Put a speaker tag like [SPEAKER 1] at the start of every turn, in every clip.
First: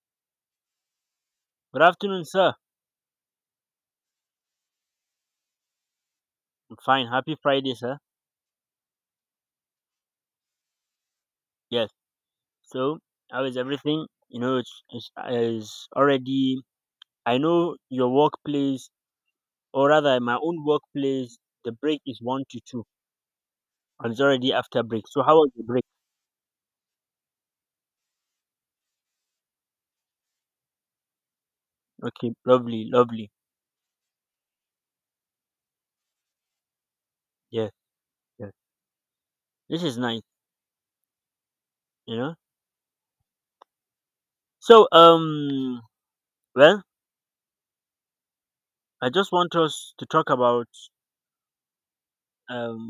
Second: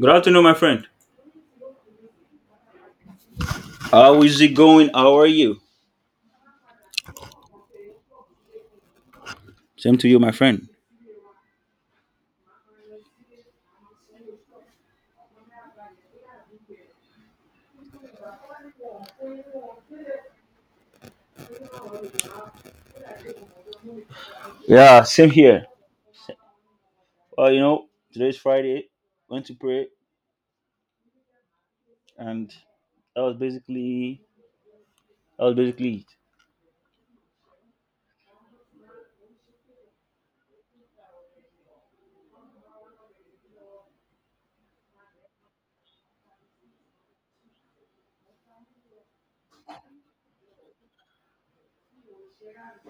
[SPEAKER 1] Good afternoon, my friend.
[SPEAKER 2] Good afternoon, sir.
[SPEAKER 1] How is it going? How are you?
[SPEAKER 2] I'm fine. Happy Friday, sir.
[SPEAKER 1] Same to you, my friend.
[SPEAKER 2] Yes. So, how is everything? It's already. I know your workplace, or rather, my own workplace. The break is one to two, and it's already after
[SPEAKER 1] Yeah,
[SPEAKER 2] break. So,
[SPEAKER 1] same
[SPEAKER 2] how was the
[SPEAKER 1] here.
[SPEAKER 2] break?
[SPEAKER 1] Well, you know, today's Friday. Went to pray,
[SPEAKER 2] Okay,
[SPEAKER 1] and
[SPEAKER 2] lovely,
[SPEAKER 1] that
[SPEAKER 2] lovely.
[SPEAKER 1] was basically that was basically it.
[SPEAKER 2] Yes, yes. This is nice. You know. So, well, I just want us to talk about um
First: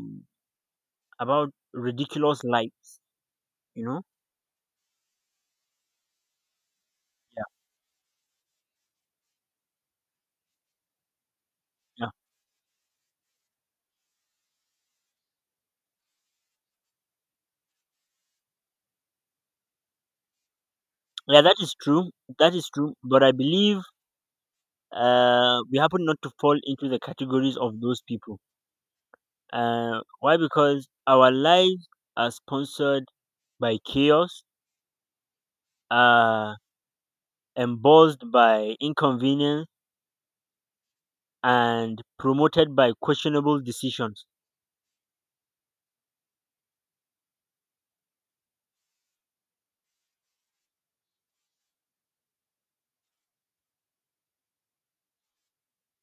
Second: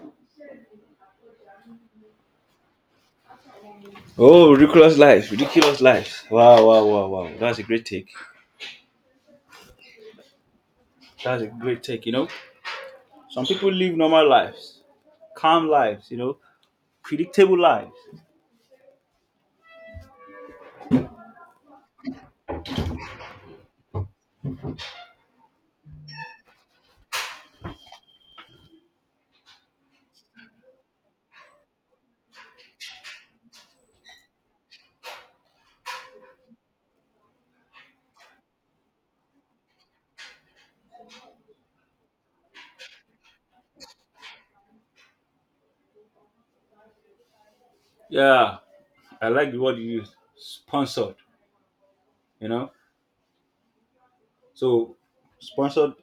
[SPEAKER 2] about ridiculous lights. You know.
[SPEAKER 1] Oh, ridiculous life! Ridiculous life! Wow, wow, wow, wow!
[SPEAKER 2] Yeah.
[SPEAKER 1] That's a great take. That's a great take.
[SPEAKER 2] Yeah.
[SPEAKER 1] You know, some people live normal lives, calm lives. You know, predictable lives.
[SPEAKER 2] Yeah. That is true. That is true. But I believe we happen not to fall into the categories of those people. Why? Because our lives are sponsored by chaos, uh, embossed by inconvenience, and promoted by questionable decisions.
[SPEAKER 1] Yeah, I like the word you used. Sponsored. You know, so sponsored.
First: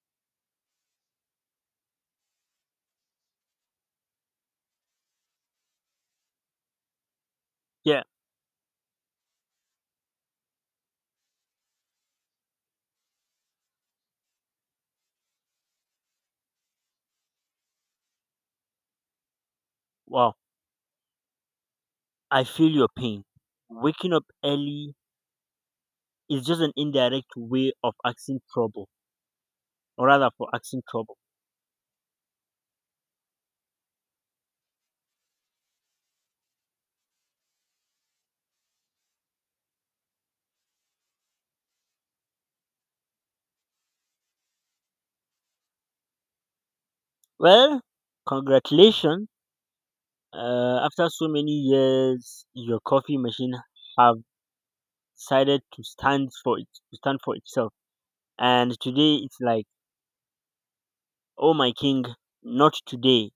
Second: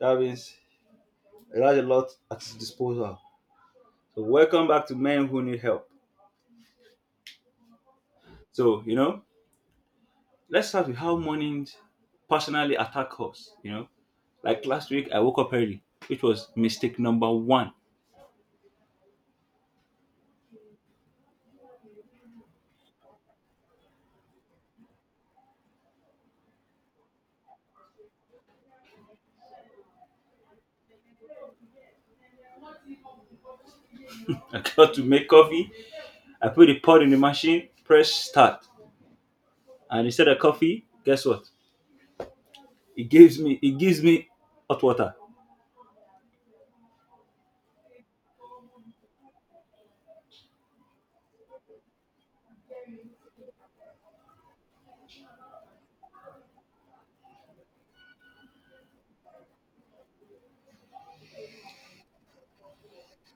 [SPEAKER 1] That means it has a lot at its disposal. So welcome back to Men Who Need Help.
[SPEAKER 2] Yeah,
[SPEAKER 1] So, you know, let's start with how mornings personally attack us, you know. Like last week, I woke up early, which was mistake number one.
[SPEAKER 2] wow, I feel your pain. Waking up early is just an indirect way of asking trouble, or rather, for asking trouble.
[SPEAKER 1] I got to make coffee. I put the pot in the machine, press start, and instead of coffee, guess what? It gives me hot water.
[SPEAKER 2] Well, congratulations. After so many years, your coffee machine have decided to stand for it, to stand for itself. And today it's like, oh my king, not today.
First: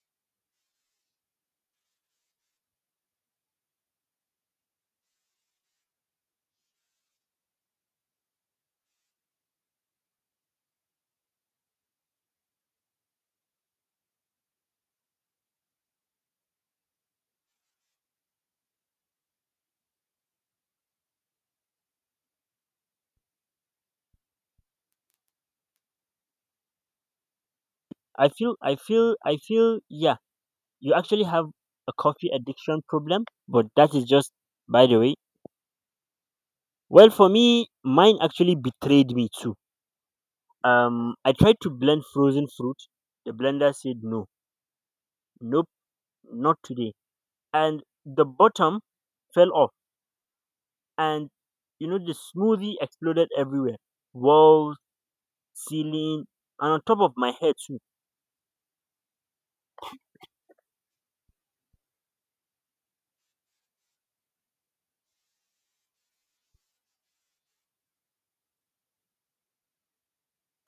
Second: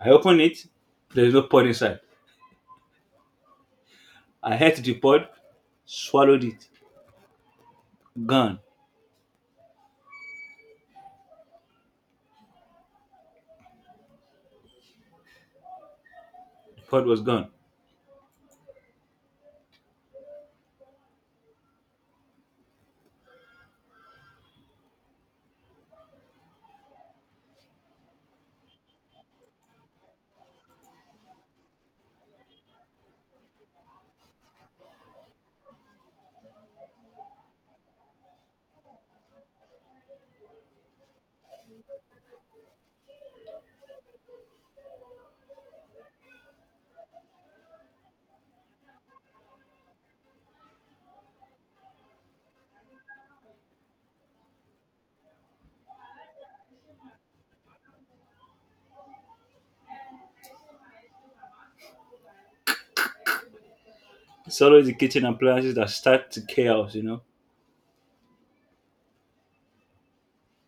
[SPEAKER 1] I open it, there's no pod inside. I hit the pod, swallowed it, gone. The pod was gone.
[SPEAKER 2] I feel. Yeah, you actually have a coffee addiction problem, but that is just by the way. Well, for me, mine actually betrayed me too. I tried to blend frozen fruit. The blender said no, nope, not today. And the bottom fell off, and you know the smoothie exploded everywhere. Walls, ceiling, and on top of my head too.
[SPEAKER 1] It's always the kitchen appliances that start the chaos, you know.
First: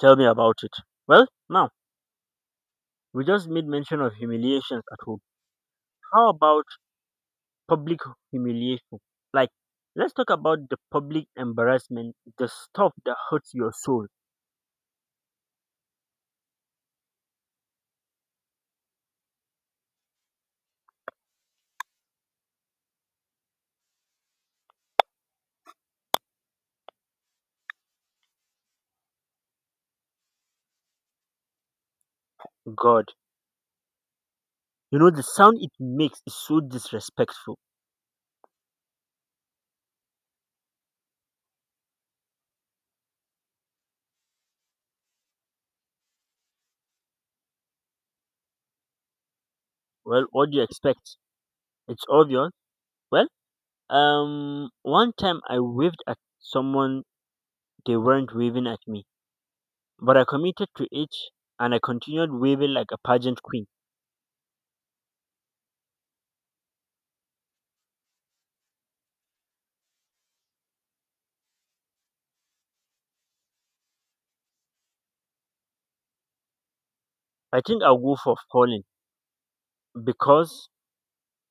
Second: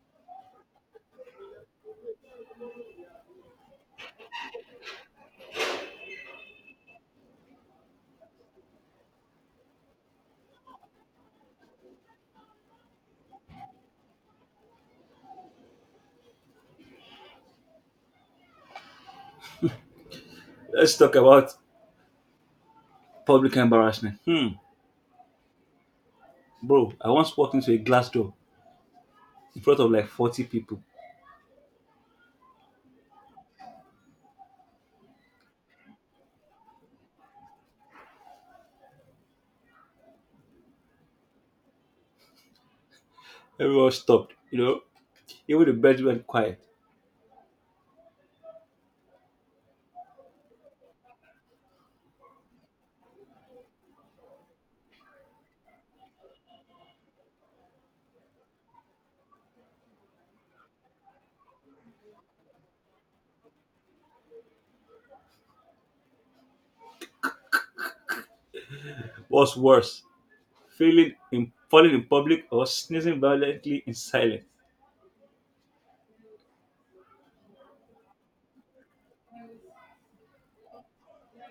[SPEAKER 2] Tell me about it. Well, now, we just made mention of humiliations at home. How about public humiliation? Like, let's talk about the public embarrassment, the stuff that hurts your soul.
[SPEAKER 1] Let's talk about public embarrassment. Hmm, bro, I once walked into a glass door in front of like 40 people.
[SPEAKER 2] God, the sound it makes is so disrespectful.
[SPEAKER 1] Everyone stopped, you know. Even the bed went quiet.
[SPEAKER 2] Well, what do you expect? It's obvious. Well, one time I waved at someone, they weren't waving at me, but I committed to it and I continued waving like a pageant queen.
[SPEAKER 1] What's worse, falling in public or sneezing violently in silence?
[SPEAKER 2] I think I'll go for falling because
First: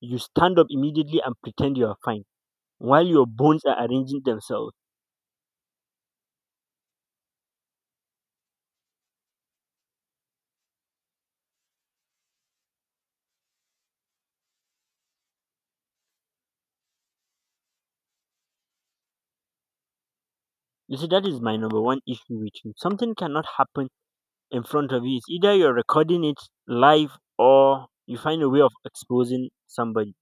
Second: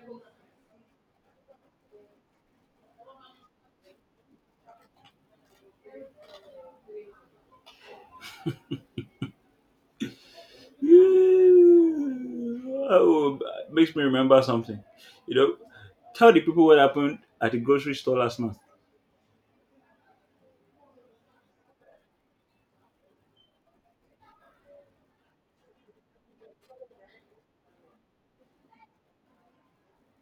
[SPEAKER 2] you stand up immediately and pretend you are fine while your bones are arranging themselves.
[SPEAKER 1] Oh, makes me remember something. You know, tell the people what happened at the grocery store last month
[SPEAKER 2] You see, that is my number one issue with you. Something cannot happen in front of you. It's either you're recording it live or you find a way of exposing somebody.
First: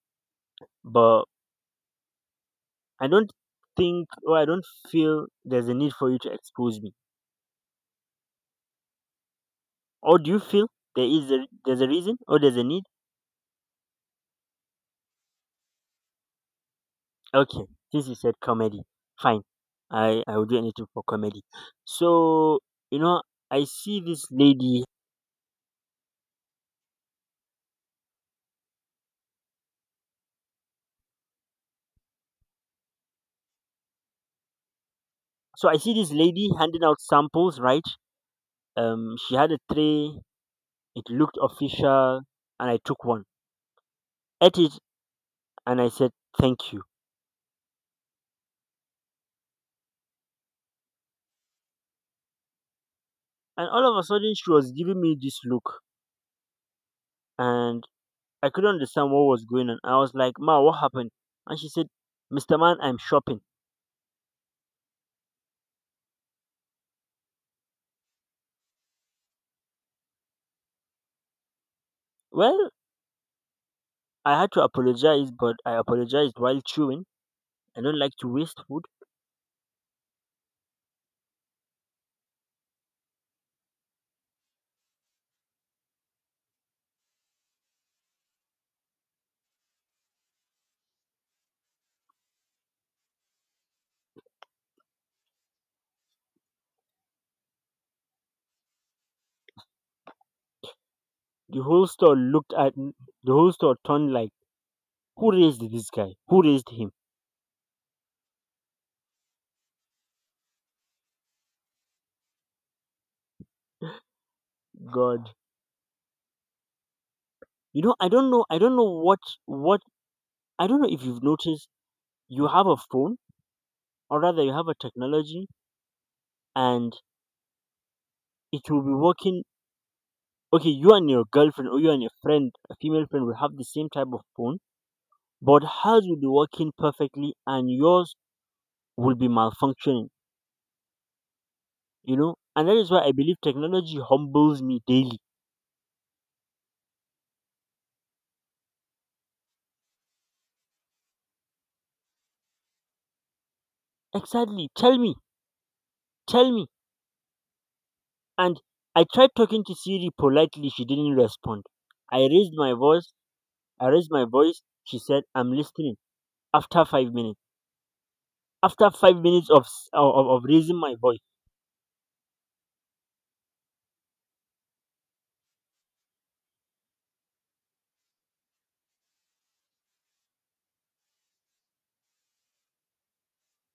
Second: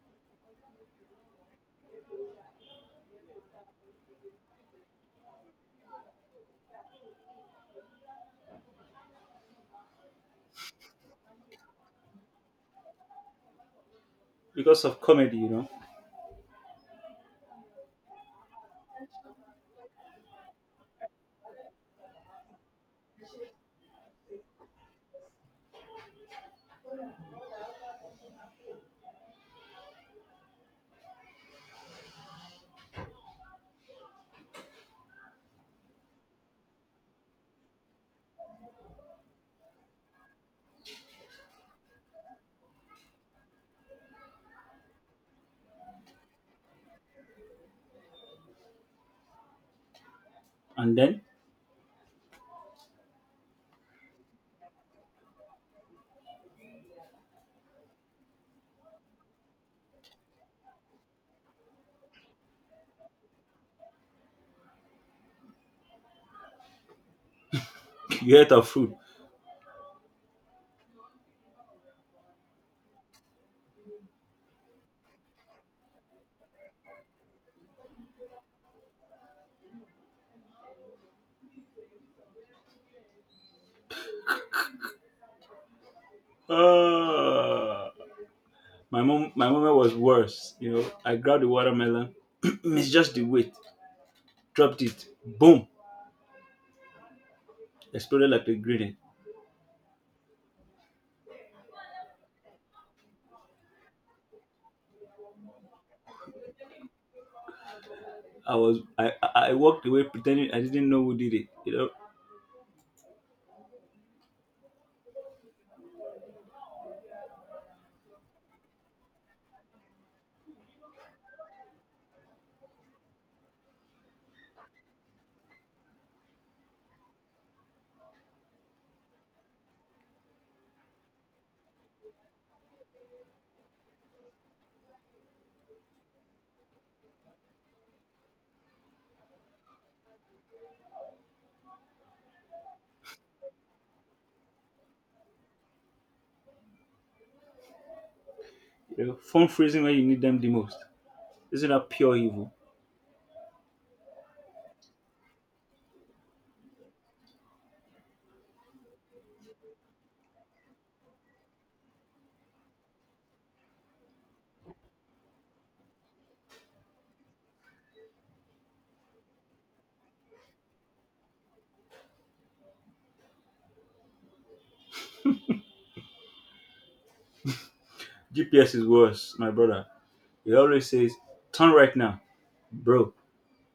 [SPEAKER 2] But I don't think or I don't feel there's a need for you to expose me. Or do you feel there's a reason or there's a need?
[SPEAKER 1] because of comedy, you know.
[SPEAKER 2] Okay, since you said comedy, fine. I will do anything for comedy. So you know, I see this lady. So I see this lady handing out samples, right? She had a tray. It looked official, and I took one, ate it, and I said thank you.
[SPEAKER 1] And then
[SPEAKER 2] And all of a sudden, she was giving me this look, and I couldn't understand what was going on. I was like, "Ma, what happened?" And she said, "Mr. Man, I'm shopping."
[SPEAKER 1] you ate our food.
[SPEAKER 2] Well, I had to apologize, but I apologized while chewing. I don't like to waste food.
[SPEAKER 1] Uh, my moment was worse. You know, I grabbed the watermelon, it's just the weight, dropped it, boom, exploded like a grenade.
[SPEAKER 2] The whole store looked at m- the whole store turned like, who raised this guy? Who raised him?
[SPEAKER 1] I walked away pretending I didn't know who did it.
[SPEAKER 2] God. You know, I don't know I don't know what I don't know if you've noticed you have a phone or rather you have a technology and it will be working okay, you and your girlfriend or you and your friend, a female friend will have the same type of phone, but hers will be working perfectly and yours will be malfunctioning, you know? And that is why I believe technology humbles me daily.
[SPEAKER 1] Phone freezing when you need them the most. Isn't that pure evil?
[SPEAKER 2] Exactly. Tell me. Tell me. And I tried talking to Siri politely. She didn't respond. I raised my voice. I raised my voice. She said, "I'm listening." After five minutes, after five minutes of raising my voice,
[SPEAKER 1] GPS is worse, my brother. It always says, turn right now, bro.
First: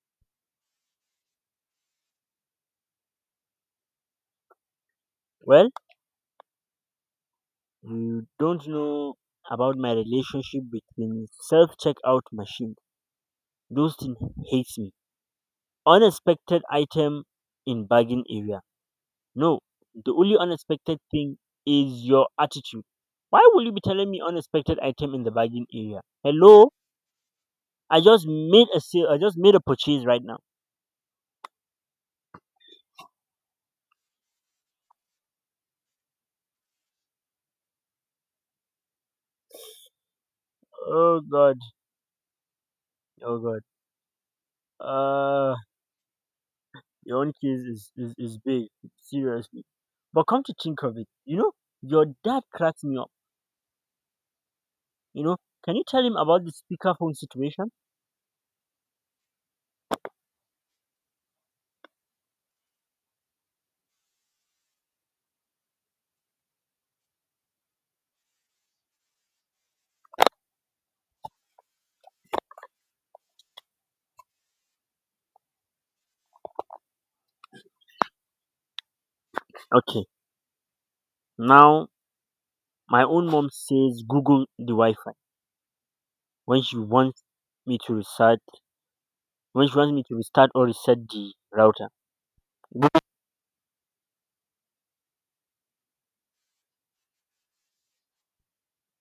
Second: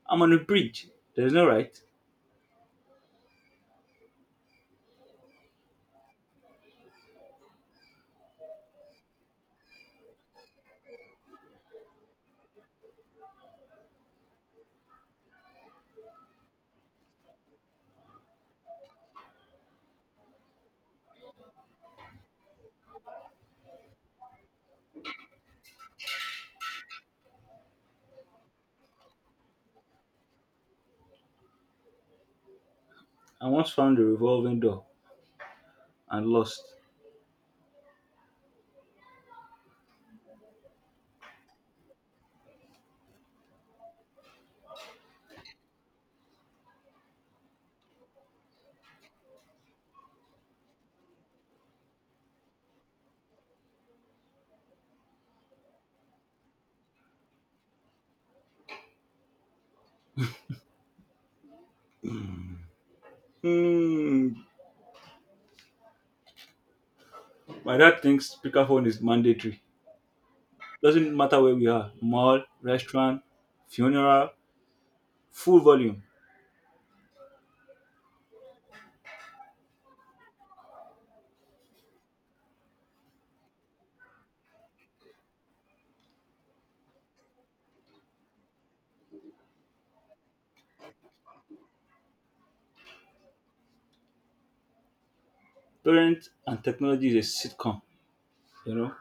[SPEAKER 1] I'm on a bridge. There's no right.
[SPEAKER 2] well, you don't know about my relationship between self checkout machine. Those things hates me. Unexpected item in bargain area. No, the only unexpected thing is your attitude. Why will you be telling me unexpected item in the bargain area? Hello. I just made a sale. I just made a purchase right now.
[SPEAKER 1] I once found a revolving door and lost.
[SPEAKER 2] Oh god. Oh god. Uh, your own case is big. Seriously. But come to think of it, your dad cracked me up. You know, can you tell him about the speakerphone situation?
[SPEAKER 1] Hmm. My dad thinks speakerphone is mandatory. Doesn't matter where we are: mall, restaurant, funeral, full volume.
[SPEAKER 2] Okay. Now my own mom says Google the Wi-Fi when she wants me to restart when she wants me to restart or reset the router.
[SPEAKER 1] Parents and technology is a sitcom. You know,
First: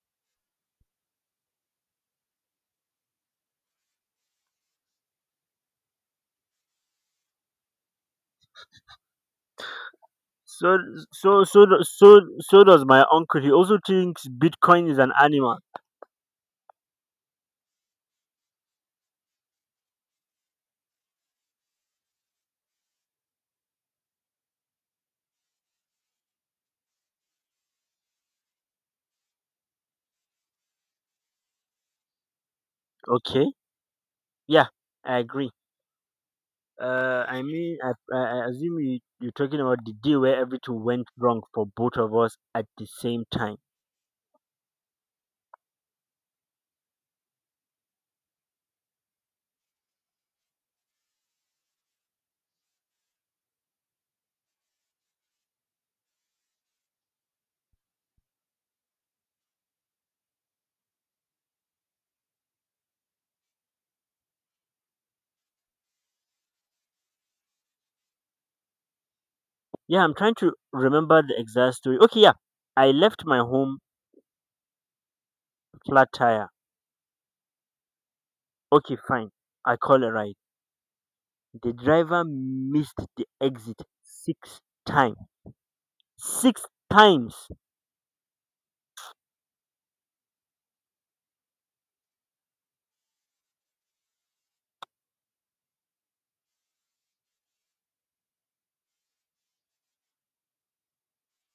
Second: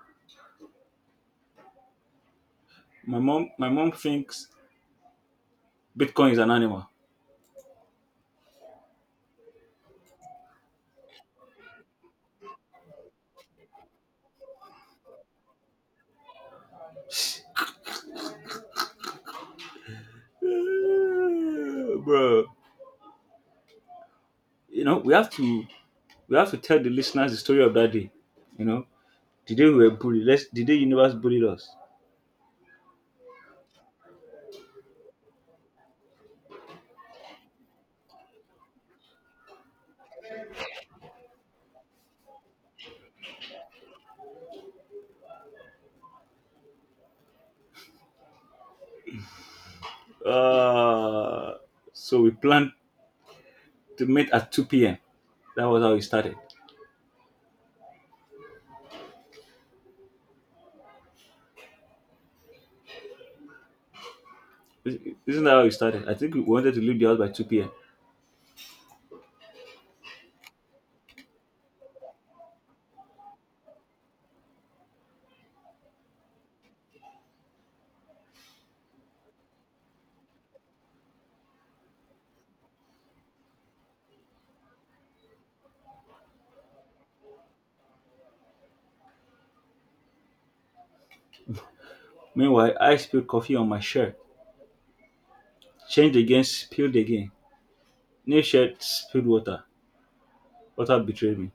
[SPEAKER 1] my mom thinks Bitcoin is an animal.
[SPEAKER 2] So so does my uncle. He also thinks Bitcoin is an animal.
[SPEAKER 1] Eh, bro. You know, we have to tell the listeners the story of that day. You know, the day we were bullied. Let's the day universe bullied us.
[SPEAKER 2] Okay. Yeah, I agree. I mean, I assume you're talking about the day where everything went wrong for both of us at the same time.
[SPEAKER 1] Uh, so we planned to meet at 2 p.m. That was how it started. Isn't that how it started? I think we wanted to leave the house by 2 p.m.
[SPEAKER 2] Yeah, I'm trying to remember the exact story. Okay, yeah, I left my home flat tire. Okay, fine. I call a ride. The driver missed the exit six times. Six times.
[SPEAKER 1] Meanwhile, I spilled coffee on my shirt, changed again, spilled again. New shirt, spilled water. Water betrayed me.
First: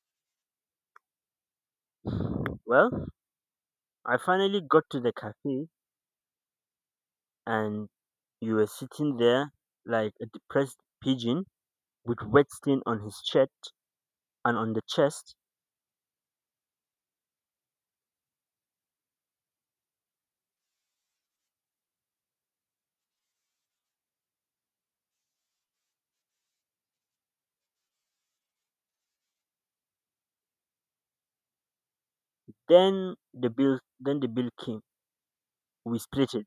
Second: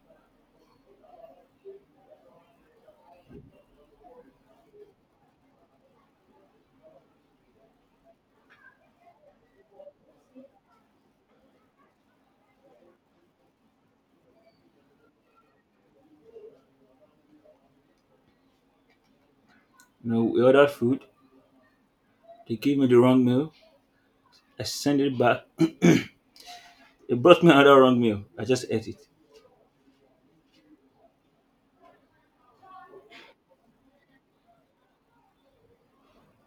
[SPEAKER 2] Well, I finally got to the cafe and you were sitting there like a depressed pigeon with wet stain on his shirt and on the chest.
[SPEAKER 1] You know, we ordered food. They gave me the wrong meal. I sent it back. They brought me another wrong meal. I just ate it.
[SPEAKER 2] Then the bill came. We split it.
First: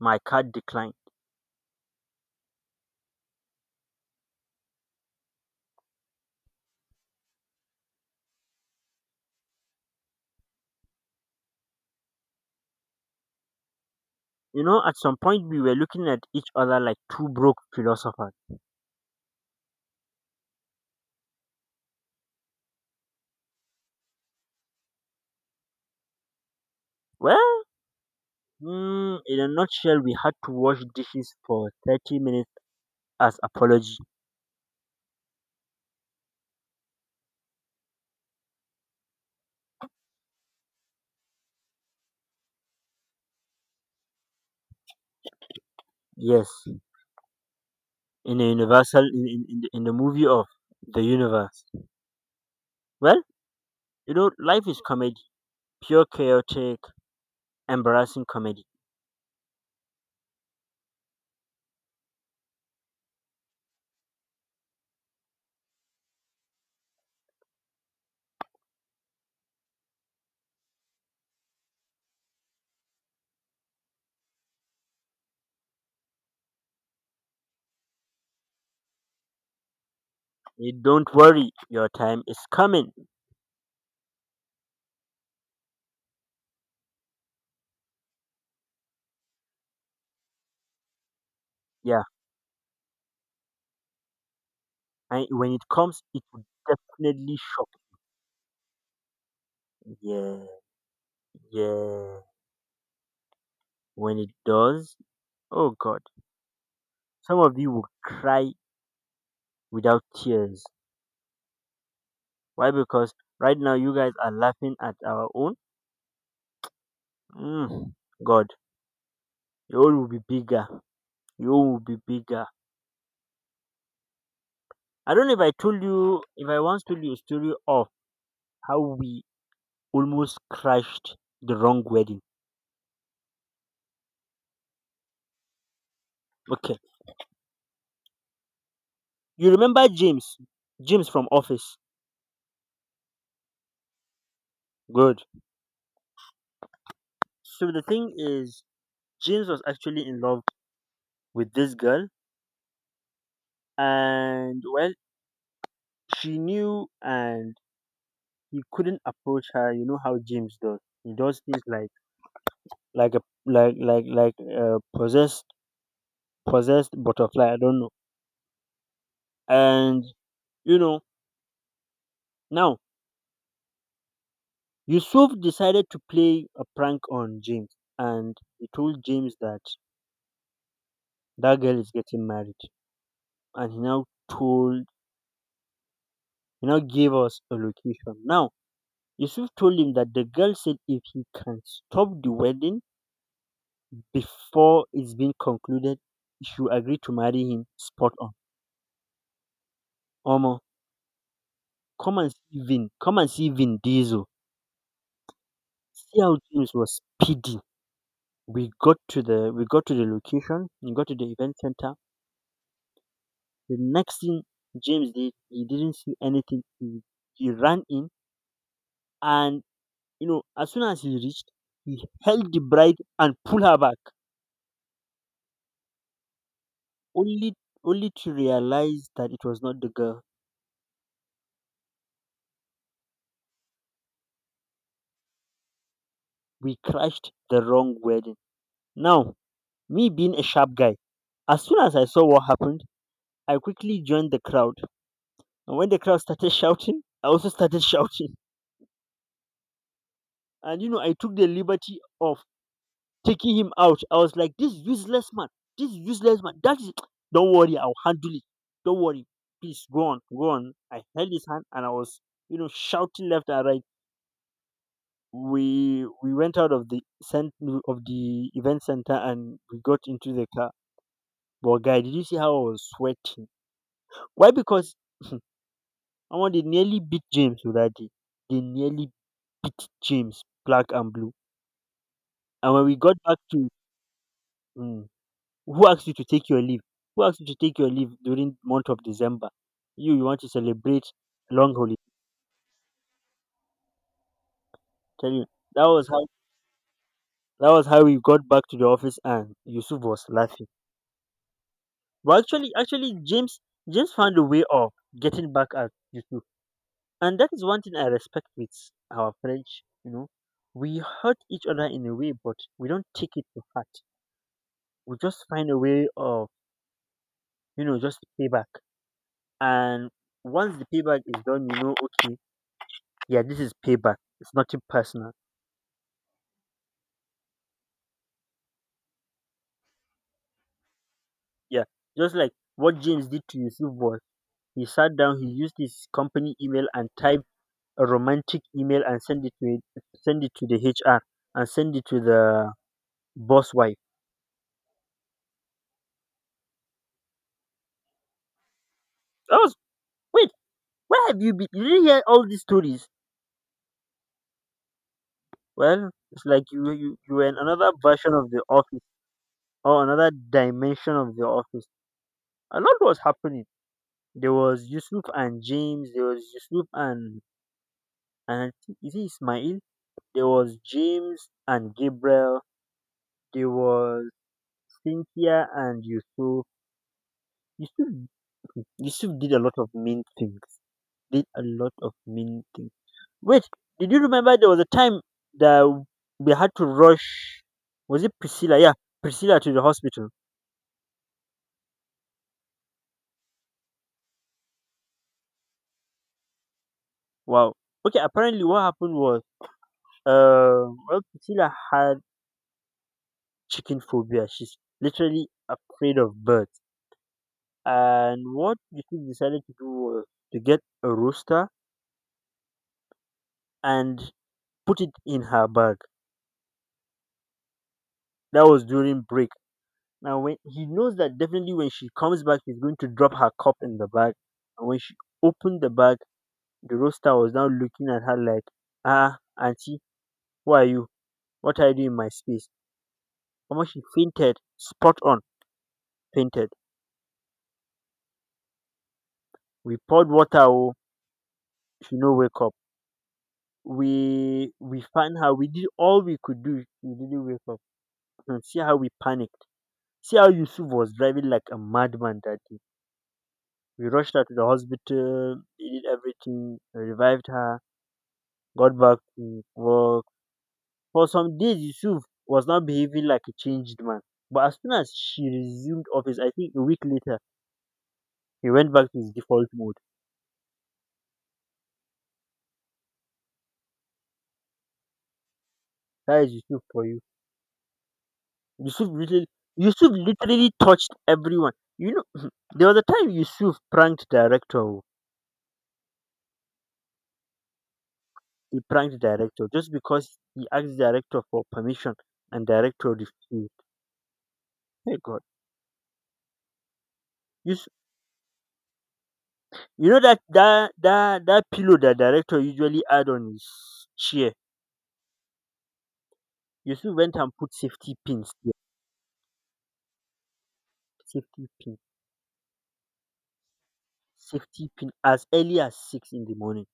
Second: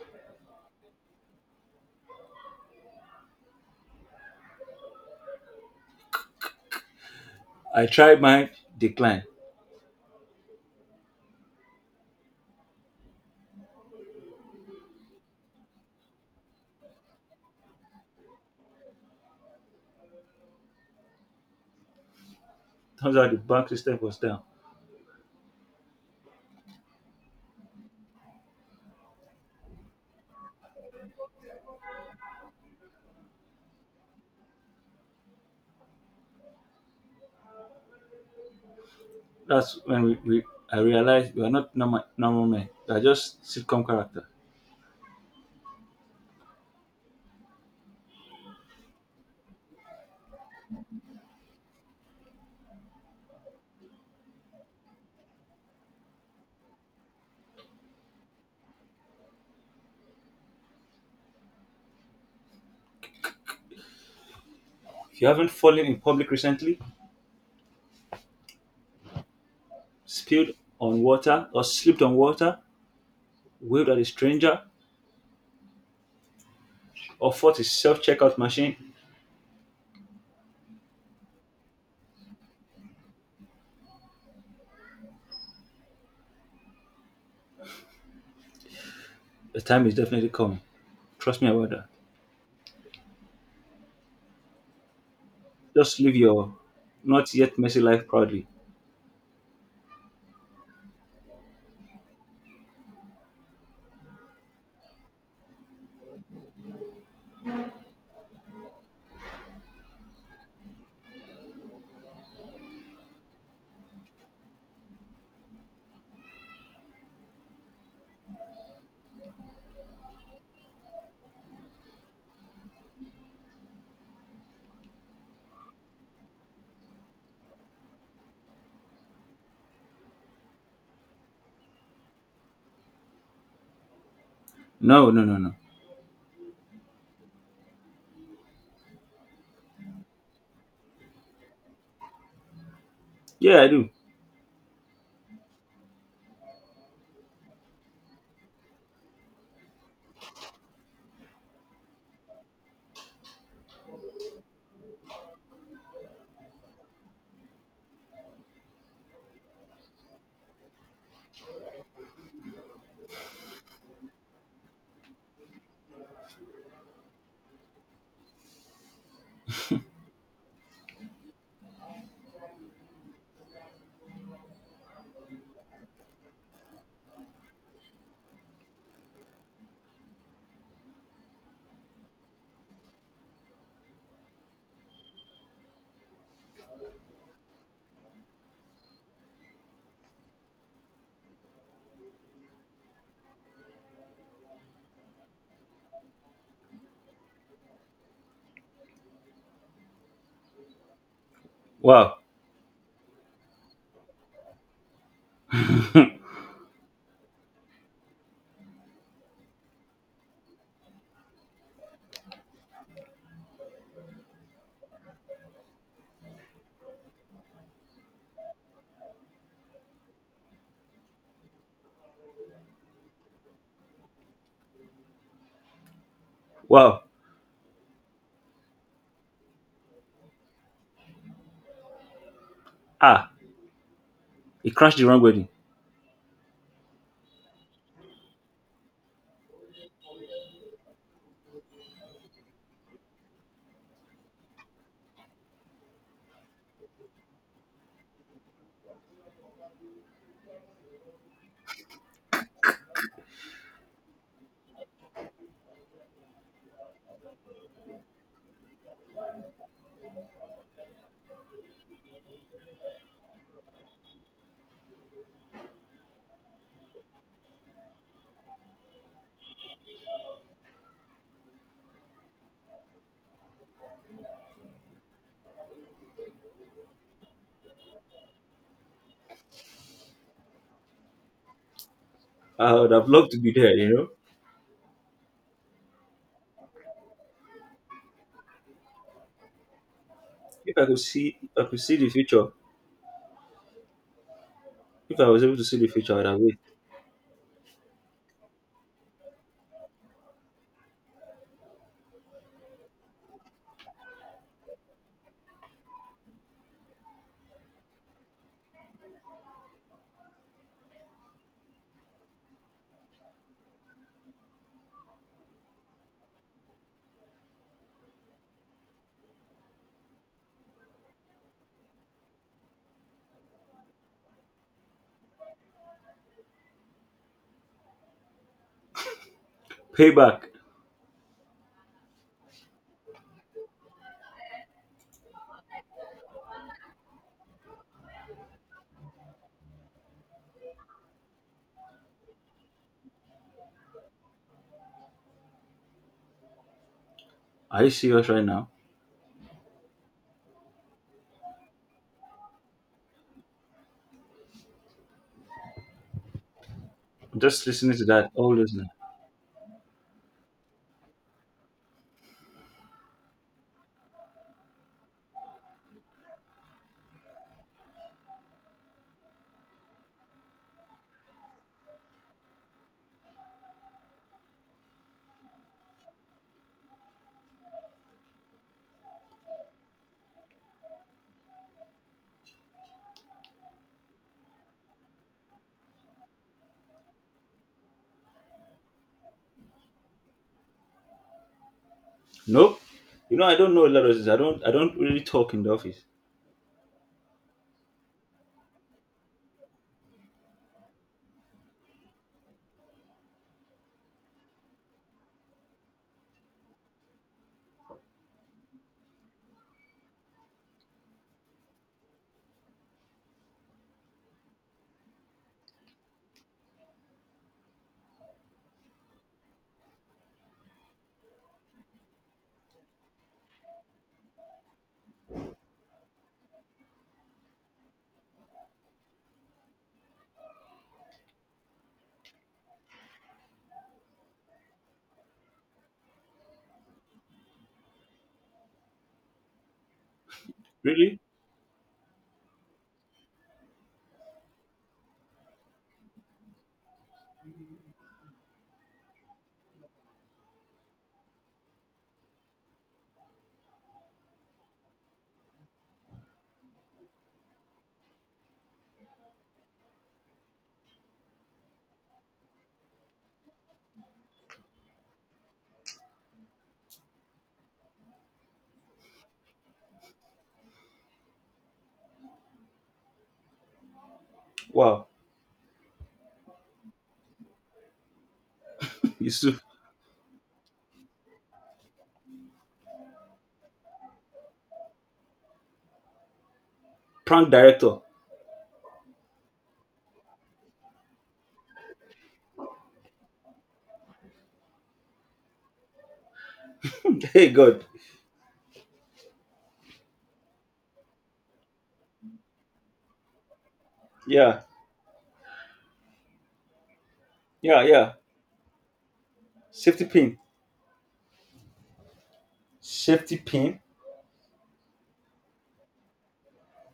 [SPEAKER 2] My card declined.
[SPEAKER 1] I tried mine, declined.
[SPEAKER 2] At some point we were looking at each other like two broke philosophers.
[SPEAKER 1] Turns out the bank system was down.
[SPEAKER 2] Well, in a nutshell, we had to wash dishes for 30 minutes as apology.
[SPEAKER 1] That's when we I realized we are not normal, normal men. We are just sitcom character.
[SPEAKER 2] Yes, in a universal in the movie of the universe. Well, life is comedy, pure chaotic, embarrassing comedy.
[SPEAKER 1] If you haven't fallen in public recently, spilled on water or slipped on water, waved at a stranger, or fought a self-checkout machine,
[SPEAKER 2] Don't worry, your time is coming.
[SPEAKER 1] the time is definitely coming. Trust me about that.
[SPEAKER 2] Yeah. And when it comes,
[SPEAKER 1] Just live
[SPEAKER 2] it will
[SPEAKER 1] your not
[SPEAKER 2] definitely
[SPEAKER 1] yet
[SPEAKER 2] shock
[SPEAKER 1] messy life proudly.
[SPEAKER 2] you. Yeah, yeah. When it does, oh God, some of you will cry without tears. Why? Because right now you guys are laughing at our own. Mm, God, your own will be bigger. Your own will be bigger. I don't know if I told you, if I once told you a story of how we almost crashed the wrong wedding.
[SPEAKER 1] No, no, no, no.
[SPEAKER 2] Okay, you remember James? James from Office.
[SPEAKER 1] Yeah, I do.
[SPEAKER 2] Good. So the thing is, James was actually in love with this girl, and well, she knew, and he couldn't approach her. You know how James does; he does things like a possessed butterfly. I don't know. And you know now Yusuf decided to play a prank on James, and he told James that that girl is getting married, and told he now gave us a location now Yusuf told him that the girl said if he can stop the wedding before it's been concluded, he should agree to marry him spot on. Omo, come
[SPEAKER 1] Wow,
[SPEAKER 2] and see Vin. Come and see Vin Diesel. See how James was speedy. We got to the location. We got to the event center. The next thing James did, he didn't see anything. He ran in, and as soon as he reached, he held the bride and pulled her back.
[SPEAKER 1] wow.
[SPEAKER 2] Only only to realize that it was not the girl.
[SPEAKER 1] Ah, it crashed the wrong wedding.
[SPEAKER 2] We crashed the wrong wedding. Now, me being a sharp guy, as soon as I saw what happened, I quickly joined the crowd. And when the crowd started shouting, I also started shouting. And I took the liberty of taking him out. I was like, this useless man, that is, don't worry, I'll handle it. Don't worry, please go on, go on. I held his hand and I was, shouting left and right. We went out of the center of the event center and we got into the car. But guy, did you see how I was sweating? Why? Because omo they nearly beat James oh that day. They nearly beat James black and blue. And
[SPEAKER 1] I
[SPEAKER 2] when
[SPEAKER 1] would
[SPEAKER 2] we
[SPEAKER 1] have
[SPEAKER 2] got
[SPEAKER 1] loved
[SPEAKER 2] back
[SPEAKER 1] to be
[SPEAKER 2] to
[SPEAKER 1] there.
[SPEAKER 2] mm, Who asked you to take your leave? Who asked you to take your leave during month of December? You want to
[SPEAKER 1] If I could
[SPEAKER 2] celebrate
[SPEAKER 1] see, if I
[SPEAKER 2] long
[SPEAKER 1] could
[SPEAKER 2] holiday.
[SPEAKER 1] see the future. If I
[SPEAKER 2] Tell
[SPEAKER 1] was
[SPEAKER 2] you
[SPEAKER 1] able to see
[SPEAKER 2] that
[SPEAKER 1] the
[SPEAKER 2] was
[SPEAKER 1] future,
[SPEAKER 2] how
[SPEAKER 1] I'd have waited.
[SPEAKER 2] that was how we got back to the office and Yusuf was laughing. But actually James found a way of getting back at Yusuf. And that is one thing I respect with our French. We hurt each other in a way, but we don't take it to heart. We just find a way of, just payback. And once the payback is done, okay, yeah, this is payback. It's nothing personal.
[SPEAKER 1] Payback.
[SPEAKER 2] Yeah. Just like what James did to Yusuf was he sat down, he used his company email and typed a romantic email and send it to the HR and send it to the boss wife.
[SPEAKER 1] Are you serious right now?
[SPEAKER 2] That was wait. Where have you been? You didn't hear all these stories. Well, it's like you were in
[SPEAKER 1] Just
[SPEAKER 2] another
[SPEAKER 1] listening to that
[SPEAKER 2] version of
[SPEAKER 1] all
[SPEAKER 2] the
[SPEAKER 1] this now.
[SPEAKER 2] office or another dimension of the office. A lot was happening. There was Yusuf and James. There was Yusuf and I think- is it Ismail? There was James and Gabriel. There was Cynthia and Yusuf. Yusuf Yusuf did a lot of mean things. Did a lot of mean things. Wait, did you remember there was a time that we had to rush? Was it Priscilla? Yeah, Priscilla to the hospital.
[SPEAKER 1] Nope. You know, I don't know a lot of this. I don't. I don't really talk in the office.
[SPEAKER 2] Wow. Okay, apparently what happened was, well, Priscilla had chicken phobia. She's literally afraid of birds. And what you two decided to do was to get a rooster and put it in her bag. That was during break. Now, when he knows that definitely when she comes back, he's going to drop her cup in the bag. And when she opened the bag, the rooster was now looking at her like, ah, auntie, who are you? What are you doing in my space? Omo, she fainted, spot on, fainted. We poured water, oh,
[SPEAKER 1] Really?
[SPEAKER 2] she no wake up. We found her. We did all we could do. She didn't wake up. And see how we panicked. See how Yusuf was driving like a madman that day. We rushed her to the hospital, they did everything, revived her, got back to work. For some days, Yusuf was now behaving like a changed man, but as soon as she resumed office, I think a week later, he went back to his default mode.
[SPEAKER 1] Wow.
[SPEAKER 2] That is Yusuf for you. Yusuf
[SPEAKER 1] It's
[SPEAKER 2] literally,
[SPEAKER 1] a
[SPEAKER 2] Yusuf literally touched everyone. You know, there was a time Yusuf pranked director. Oh.
[SPEAKER 1] prank director.
[SPEAKER 2] He pranked director just because he asked director for permission and director refused. Hey God.
[SPEAKER 1] Hey
[SPEAKER 2] You,
[SPEAKER 1] God.
[SPEAKER 2] s- you know that that pillow that director usually add on his chair.
[SPEAKER 1] Yeah.
[SPEAKER 2] Yusuf went and put
[SPEAKER 1] Yeah. Yeah.
[SPEAKER 2] safety pins there.
[SPEAKER 1] Safety pin.
[SPEAKER 2] Safety pins
[SPEAKER 1] Safety pin.
[SPEAKER 2] safety pin as early as 6 in the morning.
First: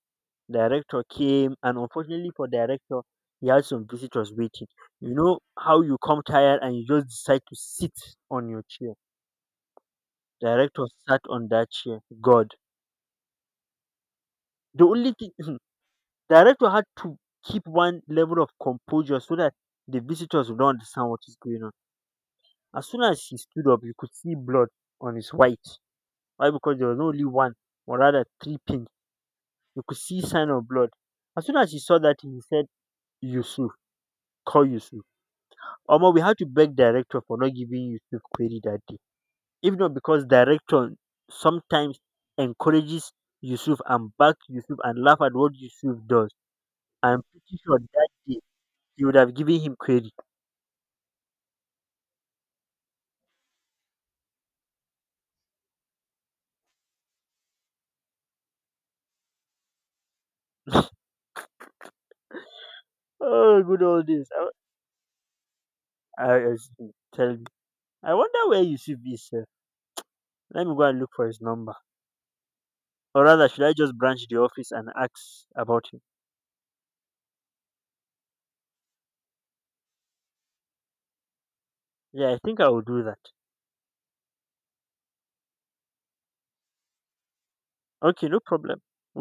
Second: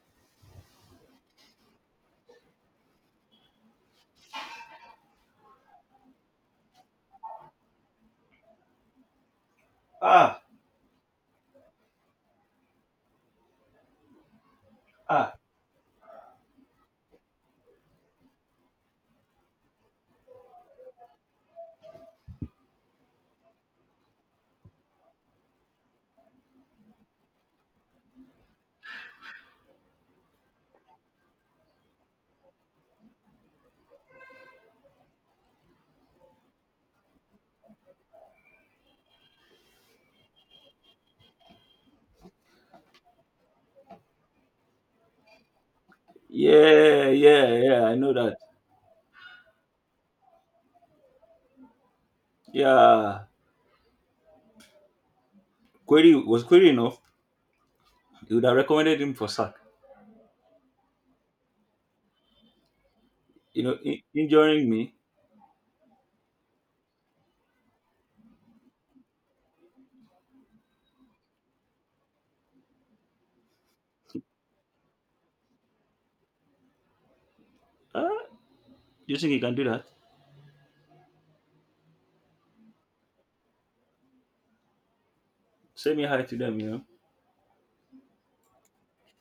[SPEAKER 2] Director came, and unfortunately for director, he had some visitors waiting. You know how you come tired and you just decide to sit on your chair.
[SPEAKER 1] Ah,
[SPEAKER 2] Director sat on that chair. God. The only thing
[SPEAKER 1] ah.
[SPEAKER 2] director had to keep one level of composure so that the visitors would not understand what is going on. As soon as he stood up, you could see blood on his white. Why? Because there was only one, or rather three pins. You could see sign of blood. As soon as he saw that, he said, Yusuf, call Yusuf. Omo, we had to beg director for not giving Yusuf query that day. If not because director sometimes encourages Yusuf and back Yusuf and laugh at what Yusuf does,
[SPEAKER 1] Yeah,
[SPEAKER 2] I'm
[SPEAKER 1] yeah,
[SPEAKER 2] pretty sure
[SPEAKER 1] yeah. I
[SPEAKER 2] that
[SPEAKER 1] know that.
[SPEAKER 2] day he would have given him query.
[SPEAKER 1] Yeah. Query was query enough. He would have recommended him for sack.
[SPEAKER 2] Oh,
[SPEAKER 1] You know,
[SPEAKER 2] good old days.
[SPEAKER 1] injuring me.
[SPEAKER 2] I tell me. I wonder where Yusuf is. Sef. Let me go and look for his number. Or rather, should I just branch the office and ask about him?
[SPEAKER 1] Ah, do you think he can do that?
[SPEAKER 2] Yeah, I think I will do that.
[SPEAKER 1] Say me hi to them.
[SPEAKER 2] Okay, no problem.